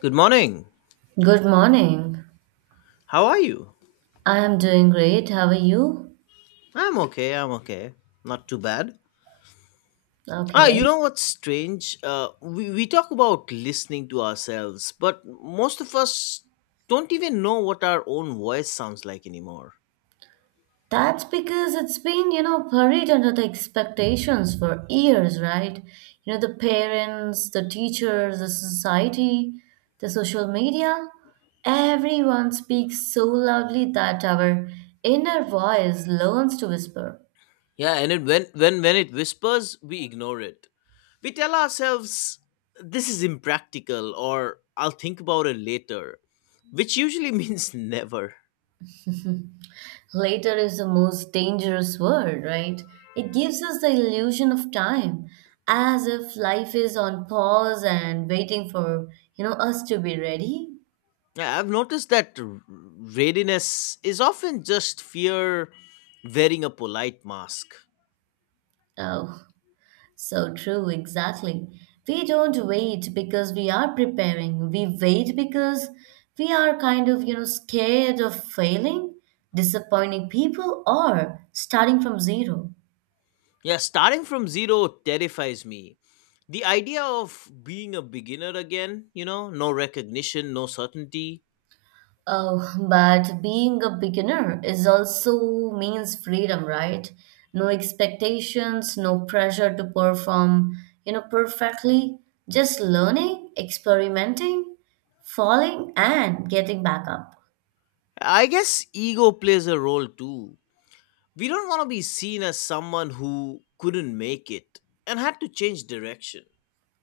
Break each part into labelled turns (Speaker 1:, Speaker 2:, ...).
Speaker 1: Good morning.
Speaker 2: Good morning.
Speaker 1: How are you?
Speaker 2: I am doing great. How are you?
Speaker 1: I'm okay. I'm okay. Not too bad. Ah, you
Speaker 2: Okay.
Speaker 1: know what's strange? We talk about listening to ourselves, but most of us don't even know what our own voice sounds like anymore.
Speaker 2: That's because it's been buried under the expectations for years, right? The parents, the teachers, the society, the social media, everyone speaks so loudly that our inner voice learns to whisper.
Speaker 1: Yeah, and when it whispers, we ignore it. We tell ourselves, this is impractical, or I'll think about it later, which usually means never.
Speaker 2: Later is the most dangerous word, right? It gives us the illusion of time, as if life is on pause and waiting for us to be ready.
Speaker 1: Yeah, I've noticed that readiness is often just fear wearing a polite mask.
Speaker 2: Oh, so true, exactly. We don't wait because we are preparing. We wait because we are kind of scared of failing, disappointing people, or starting from zero.
Speaker 1: Yeah, starting from zero terrifies me. The idea of being a beginner again, you know, no recognition, no certainty.
Speaker 2: Oh, but being a beginner is also means freedom, right? No expectations, no pressure to perform perfectly. Just learning, experimenting, falling, and getting back up.
Speaker 1: I guess ego plays a role too. We don't want to be seen as someone who couldn't make it and had to change direction.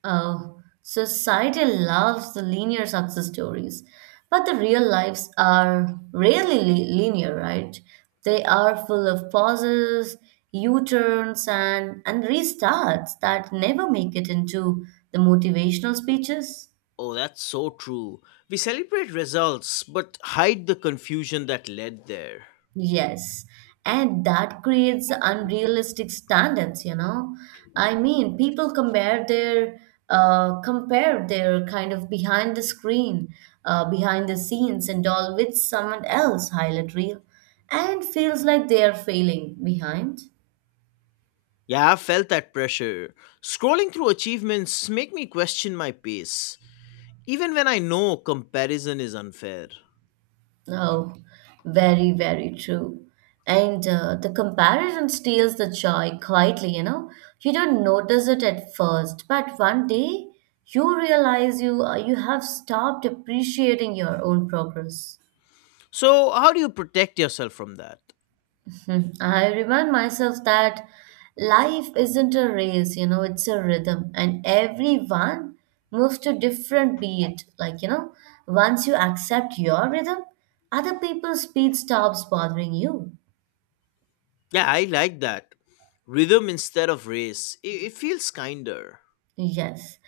Speaker 2: Oh, society loves the linear success stories, but the real lives are rarely linear, right? They are full of pauses, U-turns, and restarts that never make it into the motivational speeches.
Speaker 1: Oh, that's so true. We celebrate results, but hide the confusion that led there.
Speaker 2: Yes, and that creates unrealistic standards. I mean, people compare their kind of behind the screen, behind the scenes and all with someone else highlight reel, and feels like they are failing behind.
Speaker 1: Yeah, I've felt that pressure. Scrolling through achievements make me question my pace, even when I know comparison is unfair.
Speaker 2: Oh, very, very true. And the comparison steals the joy quietly, you know. You don't notice it at first, but one day you realize you have stopped appreciating your own progress.
Speaker 1: So, how do you protect yourself from that?
Speaker 2: Hmm. I remind myself that life isn't a race, it's a rhythm, and everyone moves to different beat. Like, once you accept your rhythm, other people's speed stops bothering you.
Speaker 1: Yeah, I like that. Rhythm instead of race. It feels kinder.
Speaker 2: Yes.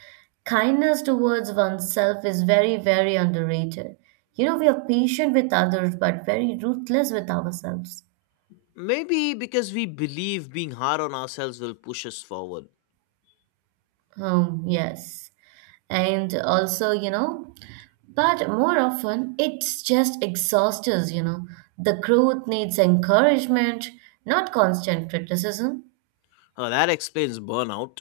Speaker 2: Kindness towards oneself is very, very underrated. We are patient with others, but very ruthless with ourselves.
Speaker 1: Maybe because we believe being hard on ourselves will push us forward.
Speaker 2: Yes. And also, but more often it's just exhausts us. The growth needs encouragement, not constant criticism.
Speaker 1: Oh, that explains burnout.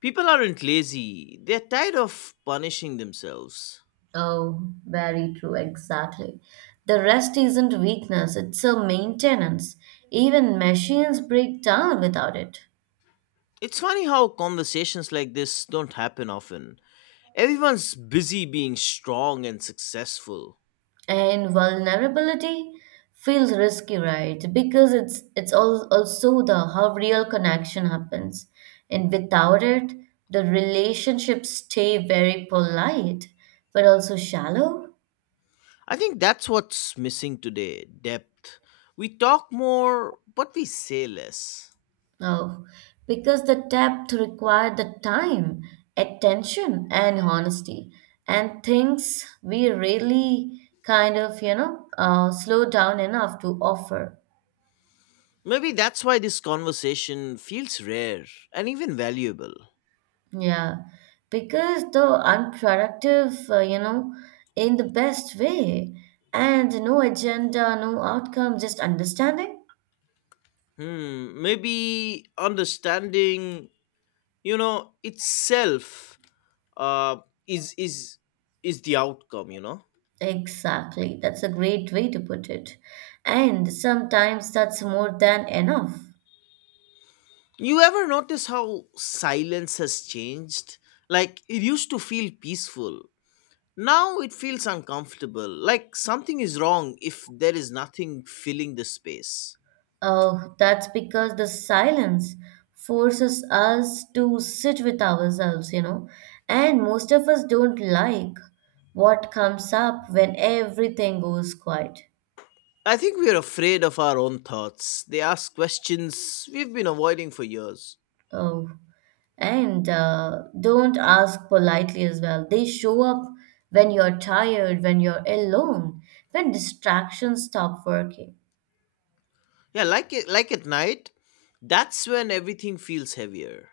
Speaker 1: People aren't lazy, they're tired of punishing themselves.
Speaker 2: Oh, very true, exactly. The rest isn't weakness, it's a maintenance. Even machines break down without it.
Speaker 1: It's funny how conversations like this don't happen often. Everyone's busy being strong and successful.
Speaker 2: And vulnerability feels risky, right? Because it's all, also the how real connection happens, and without it the relationships stay very polite but also shallow.
Speaker 1: I think that's what's missing today, depth. We talk more, but we say less.
Speaker 2: Oh, because the depth required the time, attention, and honesty. And things we really kind of slow down enough to offer.
Speaker 1: Maybe that's why this conversation feels rare and even valuable.
Speaker 2: Yeah, because the unproductive, in the best way, and no agenda, no outcome, just understanding.
Speaker 1: Hmm, maybe understanding, you know, itself uh, is is is the outcome, you know.
Speaker 2: Exactly, that's a great way to put it. And sometimes that's more than enough.
Speaker 1: You ever notice how silence has changed? Like it used to feel peaceful. Now it feels uncomfortable, like something is wrong if there is nothing filling the space.
Speaker 2: Oh, that's because the silence forces us to sit with ourselves, and most of us don't like what comes up when everything goes quiet.
Speaker 1: I think we are afraid of our own thoughts. They ask questions we've been avoiding for years.
Speaker 2: Oh. And don't ask politely as well. They show up when you're tired, when you're alone, when distractions stop working.
Speaker 1: Yeah, like it, like at night, that's when everything feels heavier.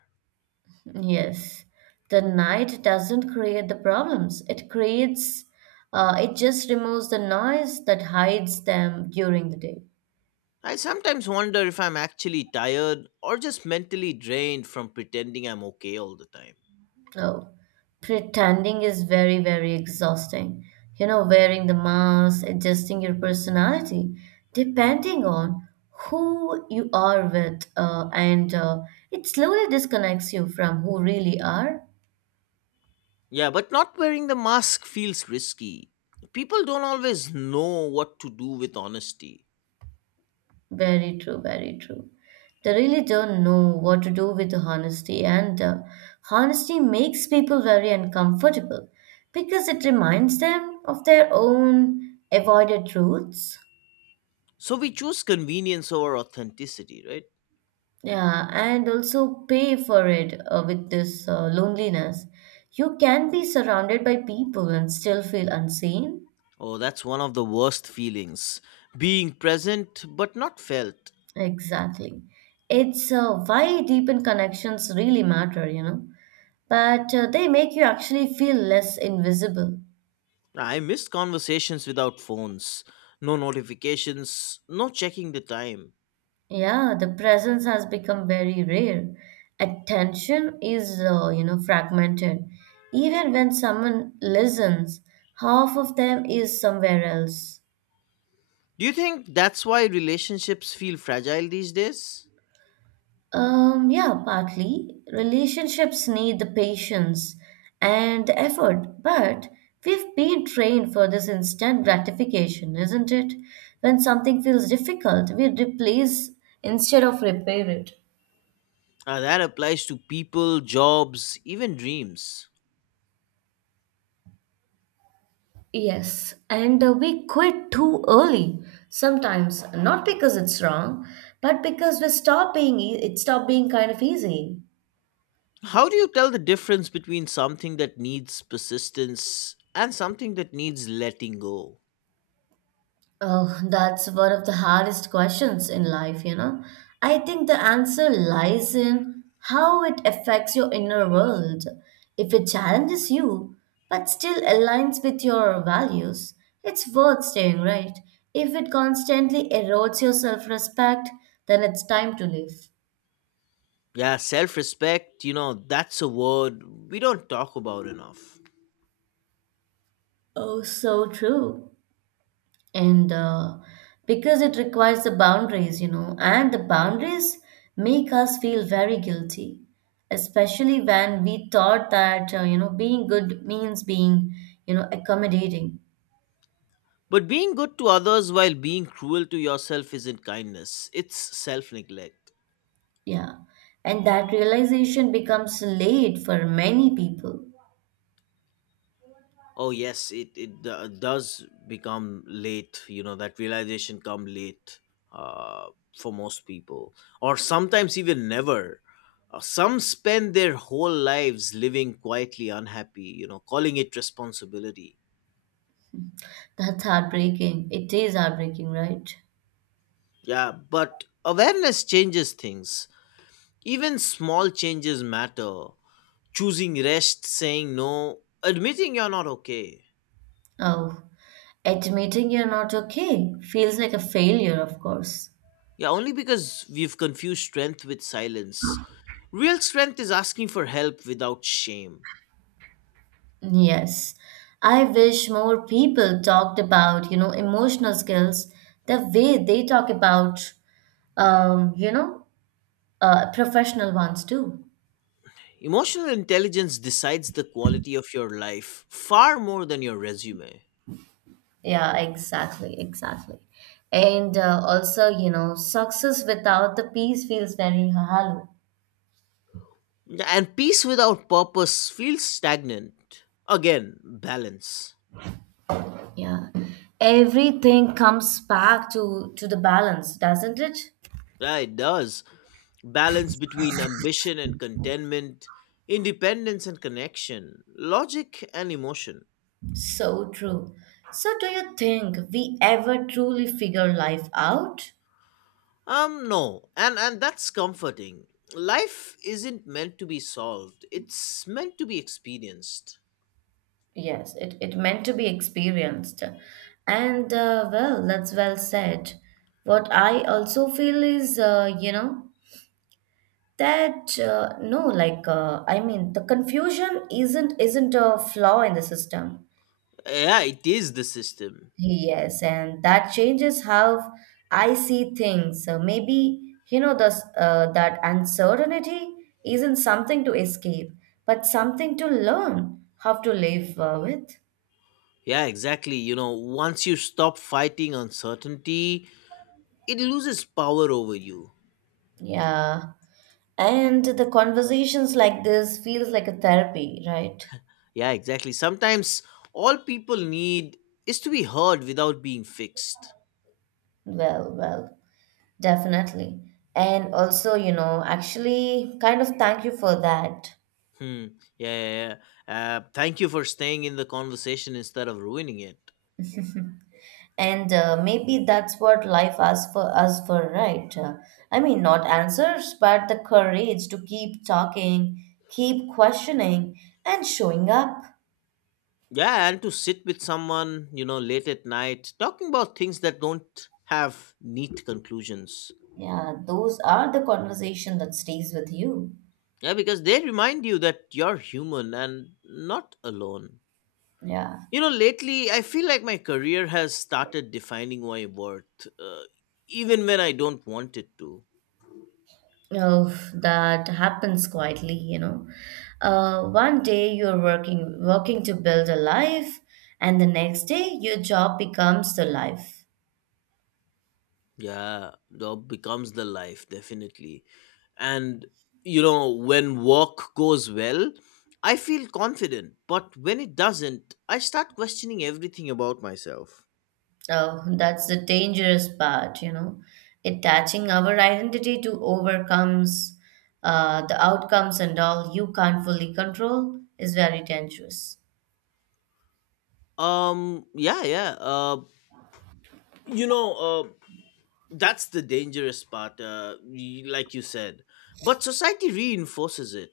Speaker 2: Yes, the night doesn't create the problems. It just removes the noise that hides them during the day.
Speaker 1: I sometimes wonder if I'm actually tired or just mentally drained from pretending I'm okay all the time.
Speaker 2: Oh, pretending is very, very exhausting. Wearing the mask, adjusting your personality, depending on who you are with, and it slowly disconnects you from who really are.
Speaker 1: Yeah, but not wearing the mask feels risky. People don't always know what to do with honesty.
Speaker 2: Very true, very true. They really don't know what to do with the honesty, and honesty makes people very uncomfortable because it reminds them of their own avoided truths.
Speaker 1: So we choose convenience over authenticity, right?
Speaker 2: Yeah, and also pay for it with this loneliness. You can be surrounded by people and still feel unseen.
Speaker 1: Oh, that's one of the worst feelings. Being present but not felt.
Speaker 2: Exactly. It's why deepened connections really matter. But they make you actually feel less invisible.
Speaker 1: I missed conversations without phones, no notifications, no checking the time.
Speaker 2: Yeah, the presence has become very rare. Attention is fragmented. Even when someone listens, half of them is somewhere else.
Speaker 1: Do you think that's why relationships feel fragile these days?
Speaker 2: Yeah, partly. Relationships need the patience and the effort, but we've been trained for this instant gratification, isn't it? When something feels difficult, we replace instead of repair it.
Speaker 1: That applies to people, jobs, even dreams.
Speaker 2: Yes, and we quit too early sometimes, not because it's wrong, but because we stop being e- it stop being kind of easy.
Speaker 1: How do you tell the difference between something that needs persistence and something that needs letting go?
Speaker 2: Oh, that's one of the hardest questions in life. I think the answer lies in how it affects your inner world. If it challenges you, but still aligns with your values, it's worth staying, right? If it constantly erodes your self respect, then it's time to leave.
Speaker 1: Yeah, self respect, you know, that's a word we don't talk about enough.
Speaker 2: Oh, so true. And because it requires the boundaries and the boundaries make us feel very guilty, especially when we thought that being good means being accommodating.
Speaker 1: But being good to others while being cruel to yourself isn't kindness, it's self neglect.
Speaker 2: Yeah, and that realization becomes late for many people.
Speaker 1: Oh yes, it does become late. You know that realization come late uh, for most people, or sometimes even never. Some spend their whole lives living quietly unhappy. You know, calling it responsibility.
Speaker 2: That's heartbreaking. It is heartbreaking, right?
Speaker 1: Yeah, but awareness changes things. Even small changes matter. Choosing rest, saying no, admitting you're not okay.
Speaker 2: Oh, admitting you're not okay feels like a failure, of course.
Speaker 1: Yeah, only because we've confused strength with silence. Real strength is asking for help without shame.
Speaker 2: Yes. I wish more people talked about emotional skills the way they talk about, um, you know, uh, professional ones too.
Speaker 1: Emotional intelligence decides the quality of your life far more than your resume.
Speaker 2: Yeah, exactly, exactly. And also, success without the peace feels very hollow.
Speaker 1: And peace without purpose feels stagnant. Again, balance.
Speaker 2: Yeah. Everything comes back to the balance, doesn't it?
Speaker 1: Yeah, it does. Balance between ambition and contentment, independence and connection, logic and emotion.
Speaker 2: So true. So do you think we ever truly figure life out?
Speaker 1: No, and that's comforting. Life isn't meant to be solved; it's meant to be experienced.
Speaker 2: Yes, it meant to be experienced. And well, that's well said. What I also feel is that, no, like, I mean, the confusion isn't a flaw in the system.
Speaker 1: Yeah, it is the system.
Speaker 2: Yes, and that changes how I see things. So maybe, that uncertainty isn't something to escape, but something to learn how to live with.
Speaker 1: Yeah, exactly. You know, once you stop fighting uncertainty, it loses power over you.
Speaker 2: Yeah. And the conversations like this feels like a therapy, right?
Speaker 1: Yeah, exactly. Sometimes all people need is to be heard without being fixed.
Speaker 2: Well, definitely. And also, actually kind of thank you for that.
Speaker 1: Hmm. Yeah, yeah, yeah. Thank you for staying in the conversation instead of ruining it.
Speaker 2: And maybe that's what life asks for us for, right? I mean, not answers, but the courage to keep talking, keep questioning, and showing up.
Speaker 1: Yeah, and to sit with someone, you know, late at night, talking about things that don't have neat conclusions.
Speaker 2: Yeah, those are the conversation that stays with you.
Speaker 1: Yeah, because they remind you that you're human and not alone.
Speaker 2: Yeah.
Speaker 1: You know, lately, I feel like my career has started defining my worth, even when I don't want it to.
Speaker 2: Oh, that happens quietly. One day you're working to build a life, and the next day your job becomes the life.
Speaker 1: Yeah, job becomes the life, definitely. And, you know, when work goes well, I feel confident. But when it doesn't, I start questioning everything about myself.
Speaker 2: Oh, that's the dangerous part. Attaching our identity to overcomes the outcomes and all you can't fully control is very dangerous.
Speaker 1: Yeah, yeah. You know, uh, that's the dangerous part, like you said. But society reinforces it.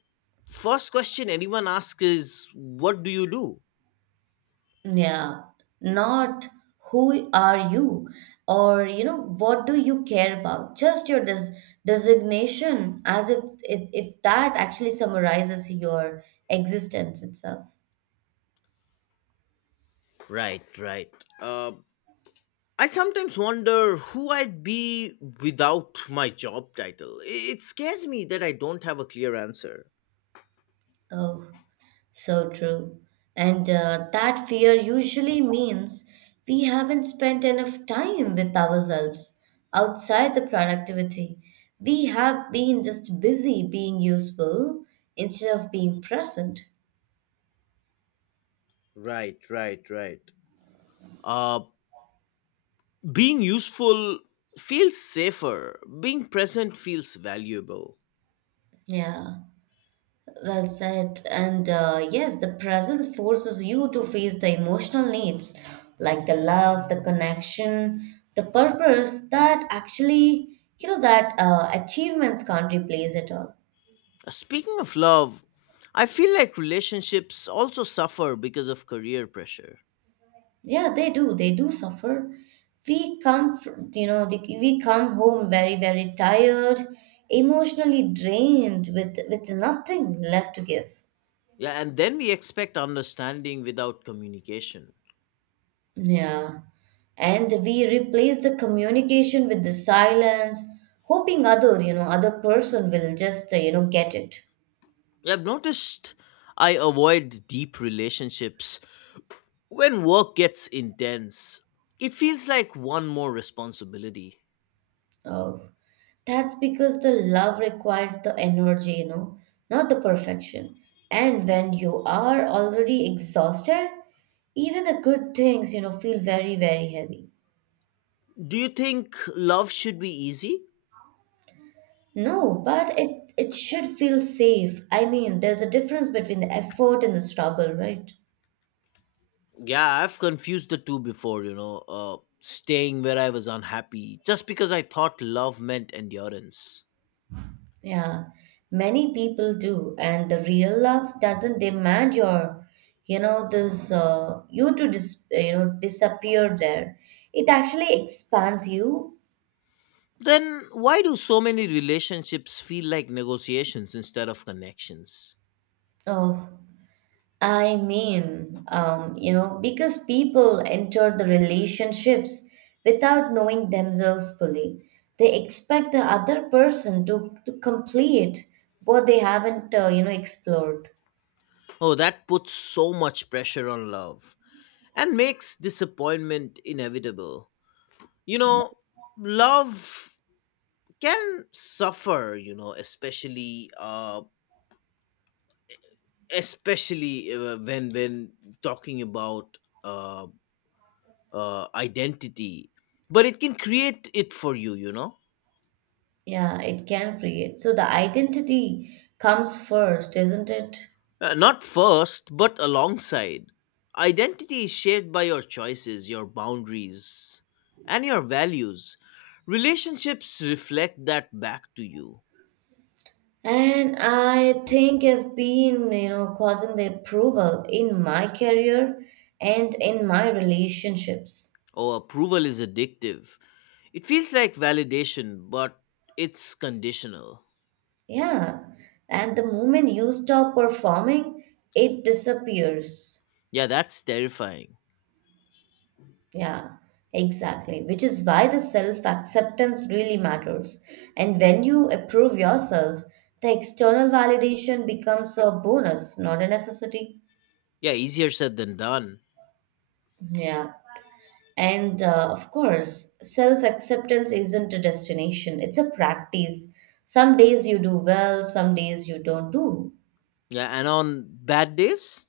Speaker 1: First question anyone asks is, what do you do?
Speaker 2: Yeah, not who are you or what do you care about? Just your designation as if that actually summarizes your existence itself.
Speaker 1: Right, right. Uh, I sometimes wonder who I'd be without my job title. It scares me that I don't have a clear answer.
Speaker 2: Oh, so true. And that fear usually means we haven't spent enough time with ourselves outside the productivity. We have been just busy being useful instead of being present.
Speaker 1: Right, right, right. Uh, Being useful feels safer, being present feels valuable.
Speaker 2: Yeah. Well said. And yes, the presence forces you to face the emotional needs like the love, the connection, the purpose that actually, you know, that achievements can't replace at all.
Speaker 1: Speaking of love, I feel like relationships also suffer because of career pressure.
Speaker 2: Yeah, they do. They do suffer. We come, fr- you know, the, we come home very, very tired, emotionally drained with nothing left to give.
Speaker 1: Yeah, and then we expect understanding without communication.
Speaker 2: Yeah. And we replace the communication with the silence, hoping other person will just get it.
Speaker 1: Yeah, I've noticed I avoid deep relationships when work gets intense, it feels like one more responsibility.
Speaker 2: Oh, that's because the love requires the energy, not the perfection. And when you are already exhausted, even the good things, feel very, very heavy.
Speaker 1: Do you think love should be easy?
Speaker 2: No, but it should feel safe. I mean, there's a difference between the effort and the struggle, right?
Speaker 1: Yeah, I've confused the two before, you know, staying where I was unhappy just because I thought love meant endurance.
Speaker 2: Yeah, many people do, and the real love doesn't demand your, you to disappear there. It actually expands you.
Speaker 1: Then why do so many relationships feel like negotiations instead of connections?
Speaker 2: Oh, I mean, because people enter the relationships without knowing themselves fully. They expect the other person to complete what they haven't explored.
Speaker 1: Oh, that puts so much pressure on love and makes disappointment inevitable. You know, love can suffer, you know, especially when talking about uh, identity, but it can create it for you, you know.
Speaker 2: Yeah, it can create. So the identity comes first, isn't it?
Speaker 1: Not first, but alongside. Identity is shaped by your choices, your boundaries, and your values. Relationships reflect that back to you.
Speaker 2: And I think I've been causing the approval in my career and in my relationships.
Speaker 1: Oh, approval is addictive. It feels like validation, but it's conditional.
Speaker 2: Yeah. And the moment you stop performing, it disappears.
Speaker 1: Yeah, that's terrifying.
Speaker 2: Yeah, exactly. Which is why the self acceptance really matters. And when you approve yourself, the external validation becomes a bonus, not a necessity.
Speaker 1: Yeah, easier said than done.
Speaker 2: Yeah. And of course, self acceptance isn't a destination, it's a practice. Some days you do well, some days you don't do.
Speaker 1: Yeah, and on bad days,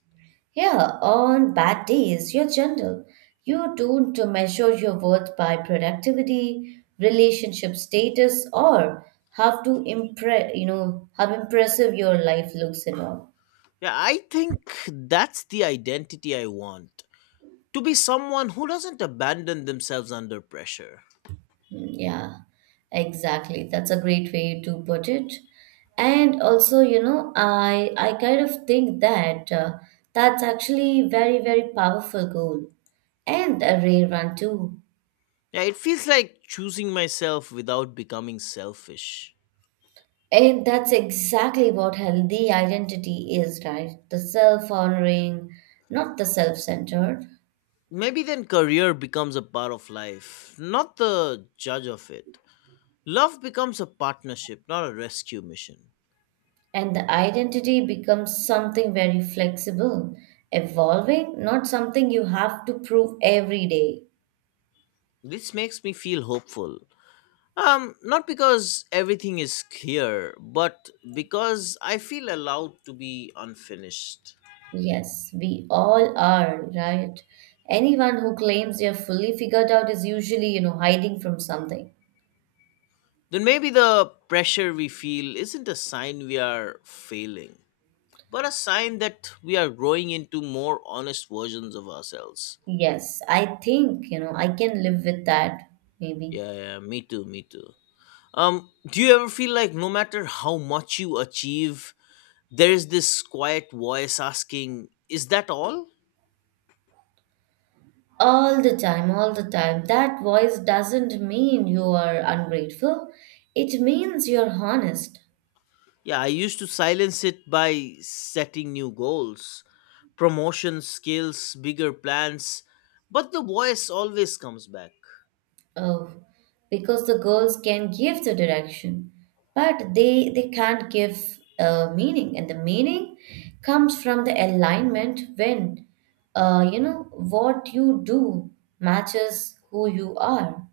Speaker 2: Yeah, on bad days, you're gentle. You don't measure your worth by productivity, relationship status, or how impressive your life looks and all.
Speaker 1: yeah, I think that's the identity I want. To be someone who doesn't abandon themselves under pressure.
Speaker 2: Mm, yeah, exactly. That's a great way to put it. And also, I kind of think that's actually very, very powerful goal and a rare one too.
Speaker 1: Yeah, it feels like choosing myself without becoming selfish.
Speaker 2: And that's exactly what healthy identity is, right? The self-honoring, not the self-centered.
Speaker 1: Maybe then career becomes a part of life, not the judge of it. Love becomes a partnership, not a rescue mission.
Speaker 2: And the identity becomes something very flexible, evolving, not something you have to prove every day.
Speaker 1: This makes me feel hopeful. Not because everything is clear, but because I feel allowed to be unfinished.
Speaker 2: Yes, we all are, right? Anyone who claims they're fully figured out is usually hiding from something.
Speaker 1: Then maybe the pressure we feel isn't a sign we are failing, but a sign that we are growing into more honest versions of ourselves.
Speaker 2: Yes, I think I can live with that, maybe.
Speaker 1: Yeah, yeah, yeah, me too, me too. Do you ever feel like no matter how much you achieve, there is this quiet voice asking, is that all?
Speaker 2: All the time, all the time. That voice doesn't mean you are ungrateful. It means you're honest.
Speaker 1: Yeah, I used to silence it by setting new goals, promotion skills, bigger plans, but the voice always comes back.
Speaker 2: Oh, because the girls can give the direction, but they can't give meaning, and the meaning comes from the alignment when what you do matches who you are.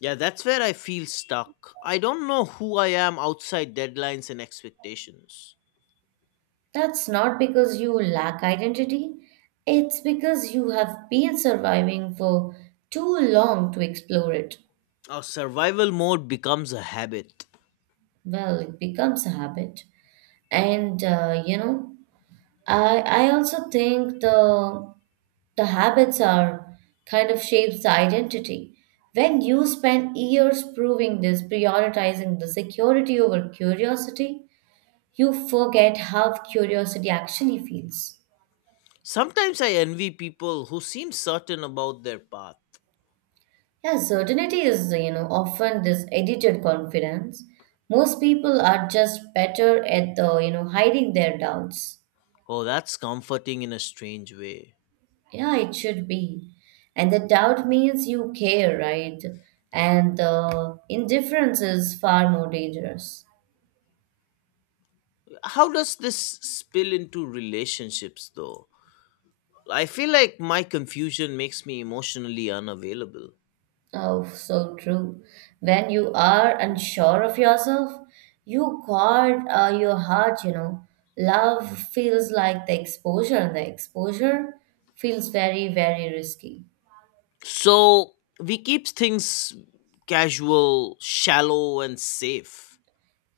Speaker 1: Yeah, that's where I feel stuck. I don't know who I am outside deadlines and expectations.
Speaker 2: That's not because you lack identity. It's because you have been surviving for too long to explore it.
Speaker 1: Our survival mode becomes a habit.
Speaker 2: Well, it becomes a habit. And I also think the habits are kind of shapes the identity when you spend years proving this prioritizing the security over curiosity, you forget how curiosity actually feels.
Speaker 1: Sometimes I envy people who seem certain about their path.
Speaker 2: Yeah, certainty is, often this edited confidence. Most people are just better at the, hiding their doubts.
Speaker 1: Oh, that's comforting in a strange way.
Speaker 2: Yeah, it should be, and the doubt means you care, right? And the indifference is far more dangerous.
Speaker 1: How does this spill into relationships though? I feel like my confusion makes me emotionally unavailable.
Speaker 2: Oh, so true. When you are unsure of yourself, you guard your heart, you know. Love feels like the exposure, and the exposure feels very, very risky.
Speaker 1: So we keep things casual, shallow, and safe.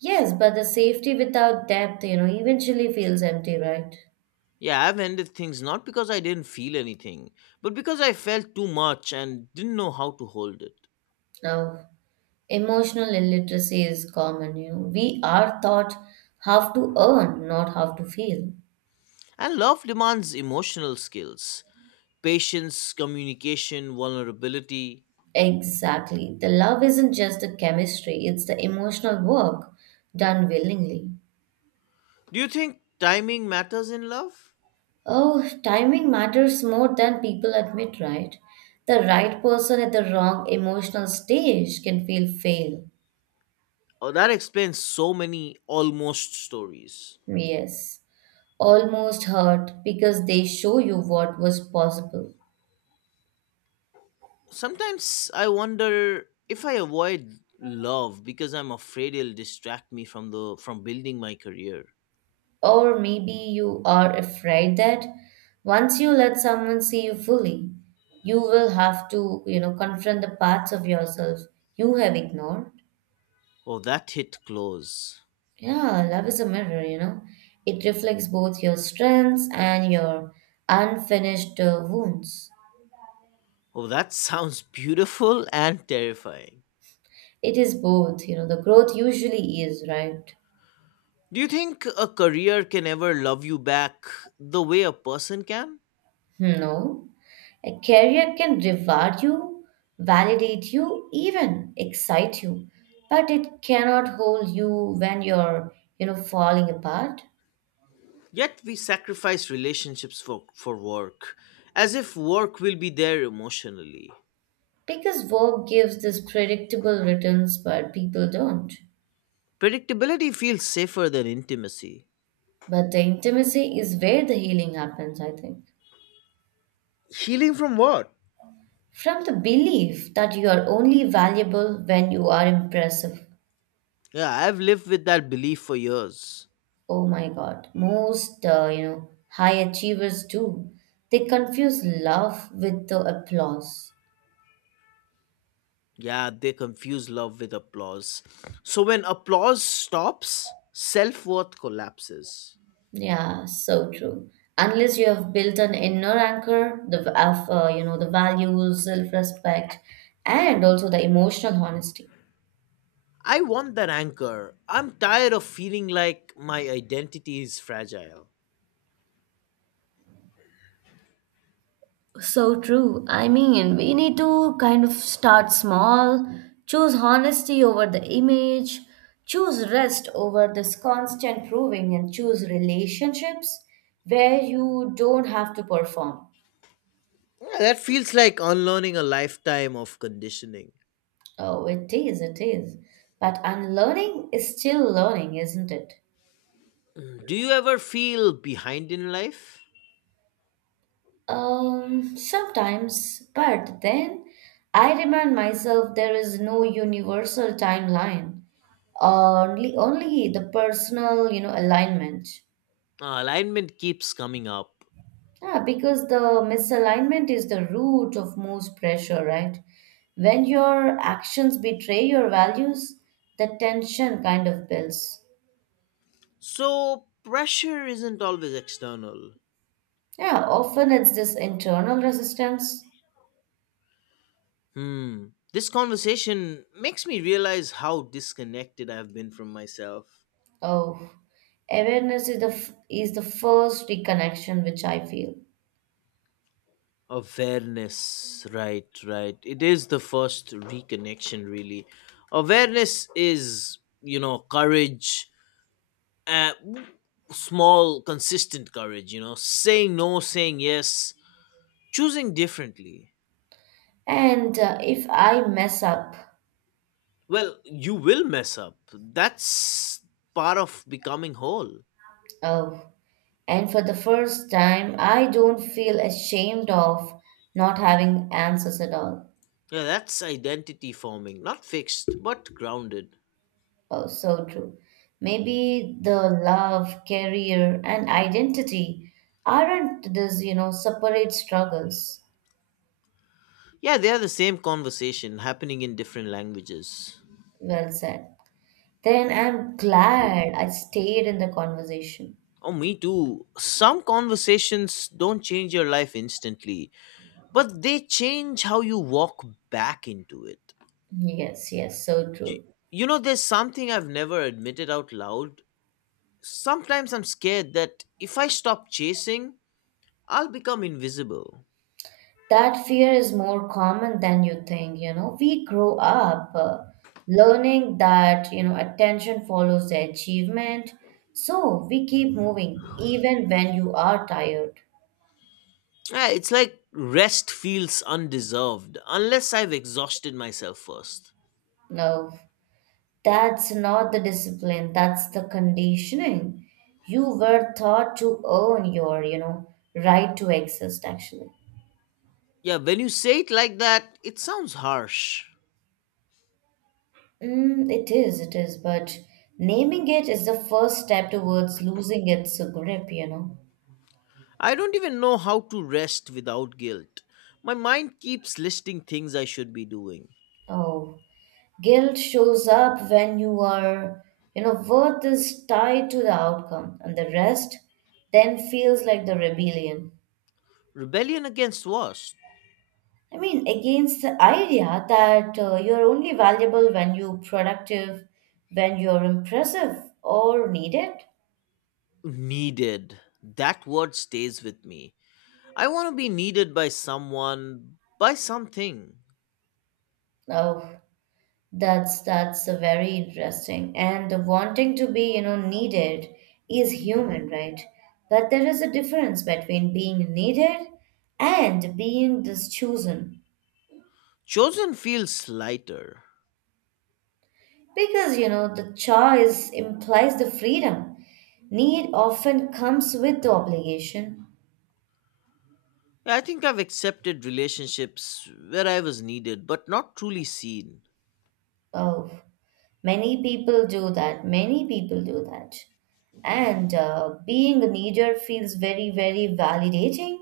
Speaker 2: Yes, but the safety without depth, you know, eventually feels empty, right?
Speaker 1: Yeah, I've ended things not because I didn't feel anything, but because I felt too much and didn't know how to hold it.
Speaker 2: Now, emotional illiteracy is common, you know. We are taught how to earn, not how to feel.
Speaker 1: And love demands emotional skills, patience, communication, vulnerability.
Speaker 2: Exactly. The love isn't just the chemistry, it's the emotional work done willingly.
Speaker 1: Do you think timing matters in love?
Speaker 2: Oh, timing matters more than people admit, right? The right person at the wrong emotional stage can feel fail.
Speaker 1: Oh, that explains so many almost stories.
Speaker 2: Yes. Almost hurt because they show you what was possible.
Speaker 1: Sometimes I wonder if I avoid love because I'm afraid it'll distract me from the from building my career.
Speaker 2: Or maybe you are afraid that once you let someone see you fully, you will have to, you know, confront the parts of yourself you have ignored.
Speaker 1: Oh, that hit close.
Speaker 2: Yeah, love is a mirror, you know. It reflects both your strengths and your unfinished wounds.
Speaker 1: Oh, that sounds beautiful and terrifying.
Speaker 2: It is both, you know, the growth usually is, right?
Speaker 1: Do you think a career can ever love you back the way a person can?
Speaker 2: No. A career can reward you, validate you, even excite you, but it cannot hold you when you're, you know, falling apart.
Speaker 1: Yet we sacrifice relationships for work, as if work will be there emotionally.
Speaker 2: Because work gives this predictable returns, but people don't.
Speaker 1: Predictability feels safer than intimacy.
Speaker 2: But the intimacy is where the healing happens, I think.
Speaker 1: Healing from what?
Speaker 2: From the belief that you are only valuable when you are impressive.
Speaker 1: Yeah, I've lived with that belief for years.
Speaker 2: Oh my God. Most, you know, high achievers do. They confuse love with the applause.
Speaker 1: Yeah, they confuse love with applause. So when applause stops, self worth collapses.
Speaker 2: Yeah, so true. Unless you have built an inner anchor, the you know, the values, self-respect, and also the emotional honesty.
Speaker 1: I want that anchor. I'm tired of feeling like my identity is fragile.
Speaker 2: So true. I mean, we need to kind of start small, choose honesty over the image, choose rest over this constant proving, and choose relationships where you don't have to perform.
Speaker 1: Yeah, that feels like unlearning a lifetime of conditioning.
Speaker 2: Oh, it is, it is. But unlearning is still learning, isn't it?
Speaker 1: Do you ever feel behind in life?
Speaker 2: Sometimes, but then I remind myself there is no universal timeline, only the personal, you know, alignment.
Speaker 1: Alignment keeps coming up.
Speaker 2: Yeah, because the misalignment is the root of most pressure, right? When your actions betray your values, the tension kind of builds.
Speaker 1: So pressure isn't always external.
Speaker 2: Yeah, often it's this internal resistance.
Speaker 1: Hmm. This conversation makes me realize how disconnected I've been from myself.
Speaker 2: Oh, awareness is the is the first reconnection, which I feel.
Speaker 1: Awareness. Right, right. It is the first reconnection, really. Awareness is, you know, courage, uh, small, consistent courage, you know, saying no, saying yes, choosing differently.
Speaker 2: And if I mess up,
Speaker 1: Well, you will mess up. That's part of becoming whole.
Speaker 2: oh, and for the first time, I don't feel ashamed of not having answers at all.
Speaker 1: Yeah, that's identity forming. Not fixed, but grounded.
Speaker 2: Oh, so true. Maybe the love, career, and identity aren't these, you know, separate struggles.
Speaker 1: Yeah, they are the same conversation happening in different languages.
Speaker 2: Well said. Then I'm glad I stayed in the conversation.
Speaker 1: Oh, me too. Some conversations don't change your life instantly, but they change how you walk back into it.
Speaker 2: Yes, yes, so
Speaker 1: You,
Speaker 2: true.
Speaker 1: you know, there's something I've never admitted out loud. Sometimes I'm scared that if I stop chasing, I'll become invisible.
Speaker 2: That fear is more common than you think, you know. We grow up learning that, you know, attention follows the achievement. So we keep moving even when you are tired.
Speaker 1: Yeah, it's like rest feels undeserved unless I've exhausted myself first.
Speaker 2: No, that's not the discipline, that's the conditioning. You were taught to earn your, you know, right to exist actually.
Speaker 1: Yeah, when you say it like that, it sounds harsh.
Speaker 2: Mm, it is, but naming it is the first step towards losing its grip, you know.
Speaker 1: I don't even know how to rest without guilt. My mind keeps listing things I should be doing.
Speaker 2: Oh, guilt shows up when you are, you know, worth is tied to the outcome, and the rest then feels like the rebellion.
Speaker 1: Rebellion against was
Speaker 2: I mean, against the idea that you're only valuable when you're productive, when you're impressive or needed.
Speaker 1: needed. That word stays with me. I want to be needed by someone, by something.
Speaker 2: Oh, that's a very interesting, and the wanting to be, you know, needed is human, right? But there is a difference between being needed and being this chosen.
Speaker 1: Chosen feels lighter.
Speaker 2: Because you know, the choice implies the freedom. Need often comes with the obligation.
Speaker 1: Yeah, I think I've accepted relationships where I was needed but not truly seen.
Speaker 2: Oh, many people do that. Many people do that. And being a leader feels very, very validating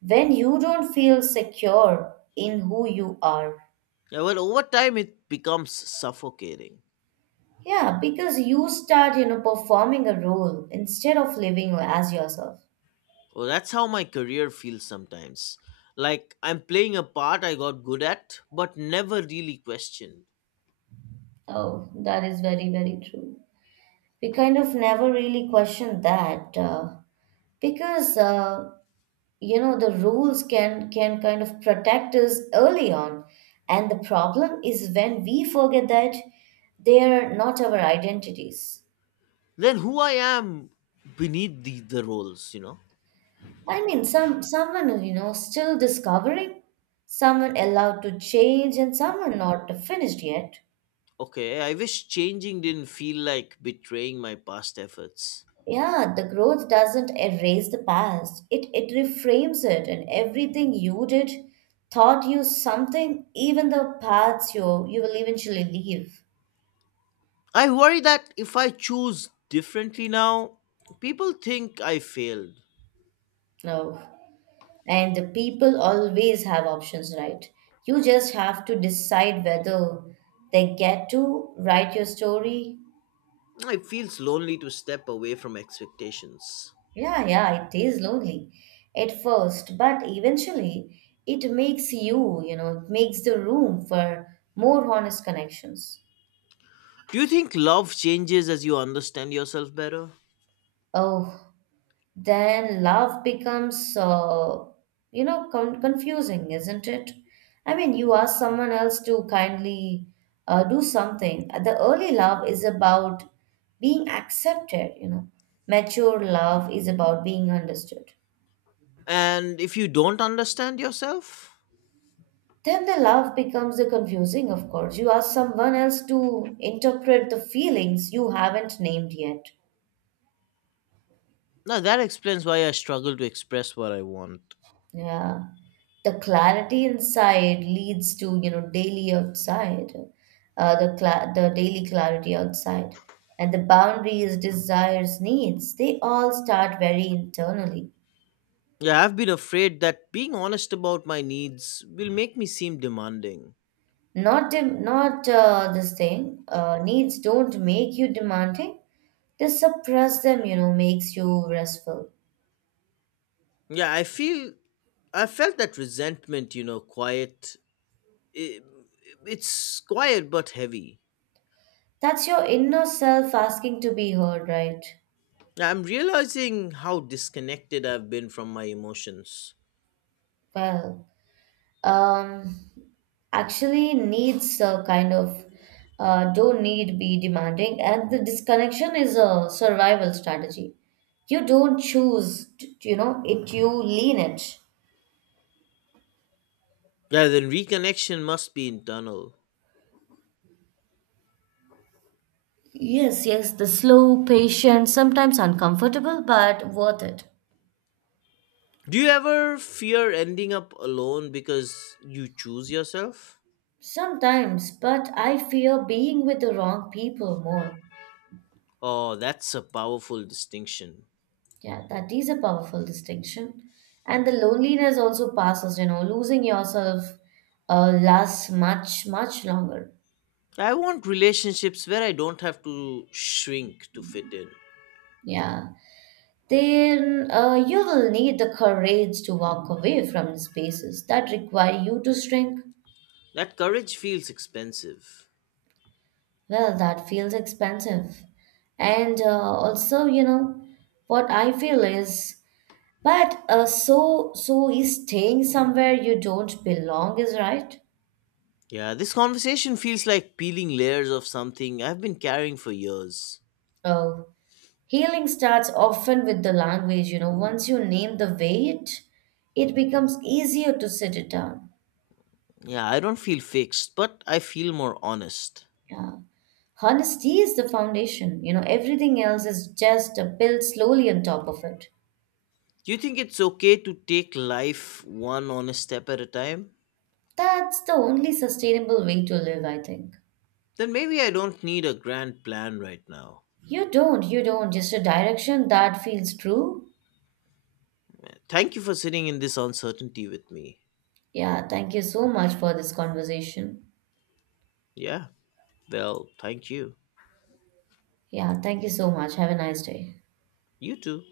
Speaker 2: when you don't feel secure in who you are.
Speaker 1: Yeah, well, over time, it becomes suffocating.
Speaker 2: Yeah, because you start, you know, performing a role instead of living as yourself.
Speaker 1: Oh, that's how my career feels sometimes. Like I'm playing a part I got good at, but never really questioned.
Speaker 2: Oh, that is very, very true. We kind of never really questioned that. Because You know, the rules can kind of protect us early on, and the problem is when we forget that they are not our identities.
Speaker 1: Then who I am beneath the roles, you know?
Speaker 2: I mean, someone, you know, still discovering, someone allowed to change, and someone not finished yet.
Speaker 1: Okay, I wish changing didn't feel like betraying my past efforts.
Speaker 2: Yeah, the growth doesn't erase the past, it reframes it, and everything you did taught you something, even the paths you will eventually leave.
Speaker 1: I worry that if I choose differently now, people think I failed.
Speaker 2: No. And the people always have options, right? You just have to decide whether they get to write your story.
Speaker 1: It feels lonely to step away from expectations.
Speaker 2: Yeah, yeah, it is lonely at first, but eventually it makes you, you know, it makes the room for more honest connections.
Speaker 1: Do you think love changes as you understand yourself better?
Speaker 2: Oh, then love becomes you know, confusing, isn't it? I mean, you ask someone else to kindly do something. The early love is about being accepted, you know. Mature love is about being understood.
Speaker 1: And if you don't understand yourself,
Speaker 2: Then the love becomes the confusing, of course, you ask someone else to interpret the feelings you haven't named yet.
Speaker 1: now that explains why I struggle to express what I want.
Speaker 2: Yeah. The clarity inside leads to, you know, daily outside, the daily clarity outside. And the boundaries, desires, needs, they all start very internally.
Speaker 1: Yeah, I've been afraid that being honest about my needs will make me seem demanding.
Speaker 2: Not dem not this thing. Needs don't make you demanding. To suppress them, you know, makes you restful.
Speaker 1: Yeah, I feel I felt that resentment, you know, quiet. i- It's quiet but heavy.
Speaker 2: That's your inner self asking to be heard, right?
Speaker 1: Yeah, I'm realizing how disconnected I've been from my emotions.
Speaker 2: Well. um Actually, needs a kind of don't need be demanding, and the disconnection is a survival strategy, you don't choose you know it, you lean it.
Speaker 1: Yeah, then reconnection must be internal.
Speaker 2: Yes, yes, the slow, patient, sometimes uncomfortable, but worth it.
Speaker 1: Do you ever fear ending up alone because you choose yourself?
Speaker 2: Sometimes, but I fear being with the wrong people more.
Speaker 1: Oh, that's a powerful distinction.
Speaker 2: Yeah, that is a powerful distinction. And the loneliness also passes, you know, losing yourself lasts much, much longer.
Speaker 1: I want relationships where I don't have to shrink to fit in.
Speaker 2: Yeah. Then you will need the courage to walk away from spaces that require you to shrink.
Speaker 1: That courage feels expensive.
Speaker 2: Well, that feels expensive. And also, you know, what I feel is, but so so is staying somewhere you don't belong is right.
Speaker 1: Yeah, this conversation feels like peeling layers of something I've been carrying for years.
Speaker 2: Oh. Healing starts often with the language, you know. Once you name the weight, it becomes easier to sit it down.
Speaker 1: Yeah, I don't feel fixed, but I feel more honest.
Speaker 2: Yeah. Honesty is the foundation, you know. Everything else is just a built slowly on top of it.
Speaker 1: Do you think it's okay to take life one honest step at a time?
Speaker 2: That's the only sustainable way to live, I think.
Speaker 1: Then maybe I don't need a grand plan right now.
Speaker 2: You don't, you don't. Just a direction that feels true.
Speaker 1: Thank you for sitting in this uncertainty with me.
Speaker 2: Yeah, thank you so much for this conversation.
Speaker 1: Yeah, well, thank you.
Speaker 2: Yeah, thank you so much. Have a nice day.
Speaker 1: You too.